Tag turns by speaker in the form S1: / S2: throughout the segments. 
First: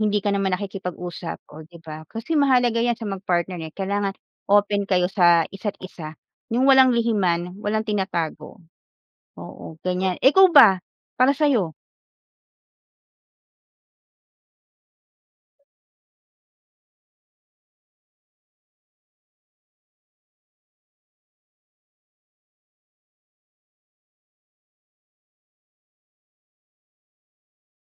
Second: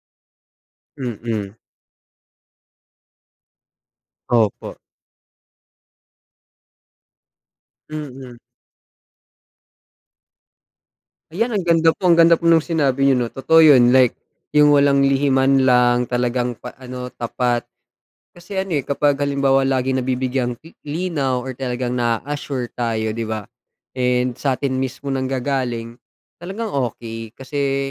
S1: Hindi ka naman nakikipag-usap,
S2: Mm.
S1: oh, 'di ba? Kasi mahalaga 'yan sa mag-partner, eh, kailangan
S2: Opo.
S1: open kayo sa isa't isa, yung walang lihiman, walang
S2: Mm.
S1: tinatago. Oo, ganyan. Eh, ikaw ba, para sa
S2: Ayan, ang
S1: 'yo?
S2: ganda po, ang ganda po nung sinabi niyo 'no. Totoo yun, like yung walang lihiman lang, talagang pa ano, tapat. Kasi ano, eh, kapag halimbawa laging nabibigyang li linaw or talagang na-a-assure tayo 'di ba, and sa'tin mismo nanggagaling, talagang okey. Kasi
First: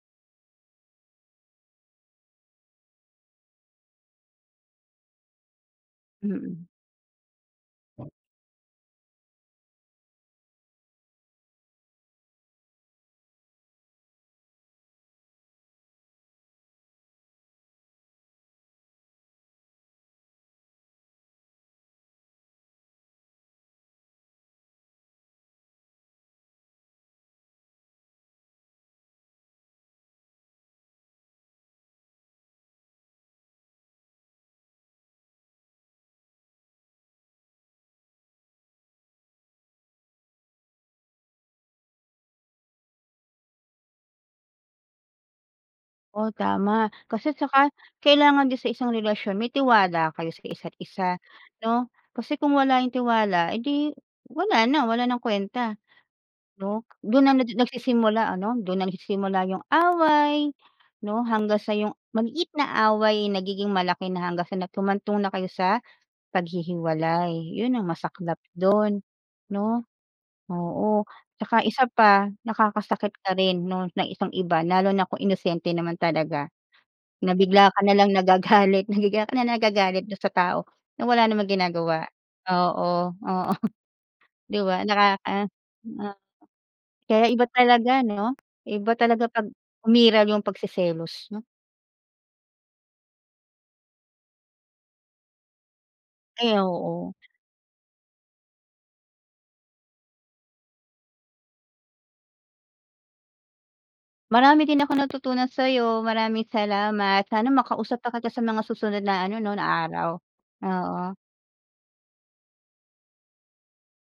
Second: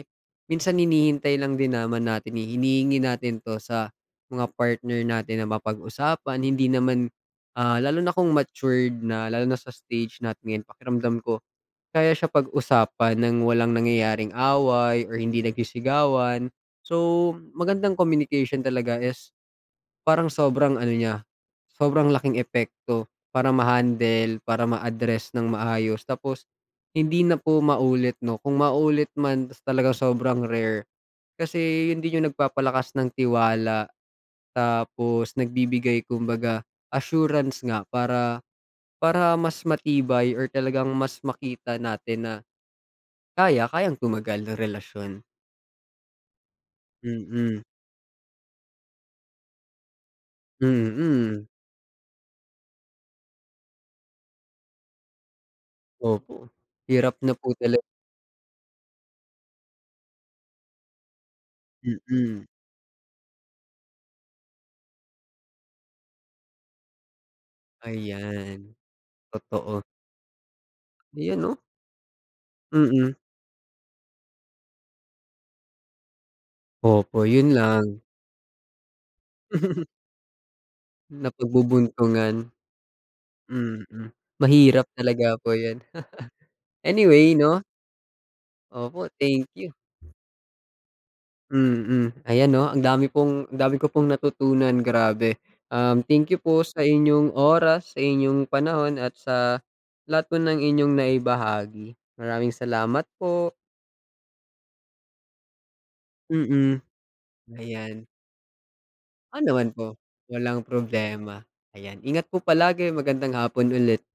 S2: minsan hinihintay lang din naman natin, hinihingi natin 'to, sa mga partner natin na mapag-usapan.
S1: Mm.
S2: Hindi naman ah, lalo na kung matured na, lalo na sa stage natin ngayon, pakiramdam ko kaya siya pag-usapan nang walang nangyayaring away or hindi nagsisigawan. So, magandang communication talaga is, parang sobrang ano niya, sobrang laking epekto para ma-handle, para ma-address nang maayos. Tapos hindi na po maulit 'no, kung maulit man, ta's talagang sobrang rare, kasi yun din yung nagpapalakas ng tiwala. Tapos nagbibigay kumbaga assurance nga, para para mas matibay or talagang mas makita natin na kaya, kayang tumagal ng relasyon.
S1: Oh, tama, kasi
S2: Mm.
S1: saka kailangan din sa isang relasyon, may tiwala kayo sa isa't isa
S2: Mm.
S1: 'no? Kasi kung wala yung tiwala, eh, 'di wala na, wala nang kwenta
S2: Opo,
S1: 'no?
S2: hirap
S1: Do'n
S2: na
S1: na
S2: po
S1: nadi
S2: tala
S1: nagsisimula ano, do'n na nagsisimula yung away 'no? Hanggang sa yung
S2: Mm.
S1: maliit na away, nagiging malaki na, hanggang sa na humantong na kayo sa paghihiwalay, yun ang masaklap
S2: Ayan,
S1: do'n
S2: totoo.
S1: 'no? Oo,
S2: Ayan, oh.
S1: tsaka isa pa, nakakasakit
S2: Mm.
S1: ka rin, 'no ng isang iba, lalo na kung inosente naman talaga.
S2: Opo,
S1: Na
S2: yun
S1: bigla ka na
S2: lang.
S1: lang nagagalit, na bigla ka nalang nagagalit do'n sa tao, na wala namang ginagawa.
S2: Napagbubuntungan.
S1: Oo, oo.
S2: Mm.
S1: Di ba
S2: Mahirap talaga
S1: nakaka,
S2: po yan.
S1: na Kaya
S2: Anyway
S1: iba
S2: 'no?
S1: talaga 'no, iba
S2: Opo,
S1: talaga
S2: thank
S1: 'pag
S2: you.
S1: umiral yung pagseselos 'no?
S2: Mm. Ayan 'no, ang dami pong dami ko pong natutunan, grabe. Um, thank you
S1: Ay,
S2: po sa
S1: oo.
S2: inyong oras, sa inyong panahon, at sa lahat po ng inyong naibahagi. Maraming salamat po.
S1: Marami din akong natutunan sayo. Mraming
S2: Mm.
S1: salamat, sana makausap
S2: Ayan.
S1: pa kita sa mga susunod na ano
S2: Oo,
S1: 'no, na
S2: naman po.
S1: araw.
S2: Walang
S1: Oo.
S2: problema. Ayan, ingat po palagi. Magandang hapon ulit.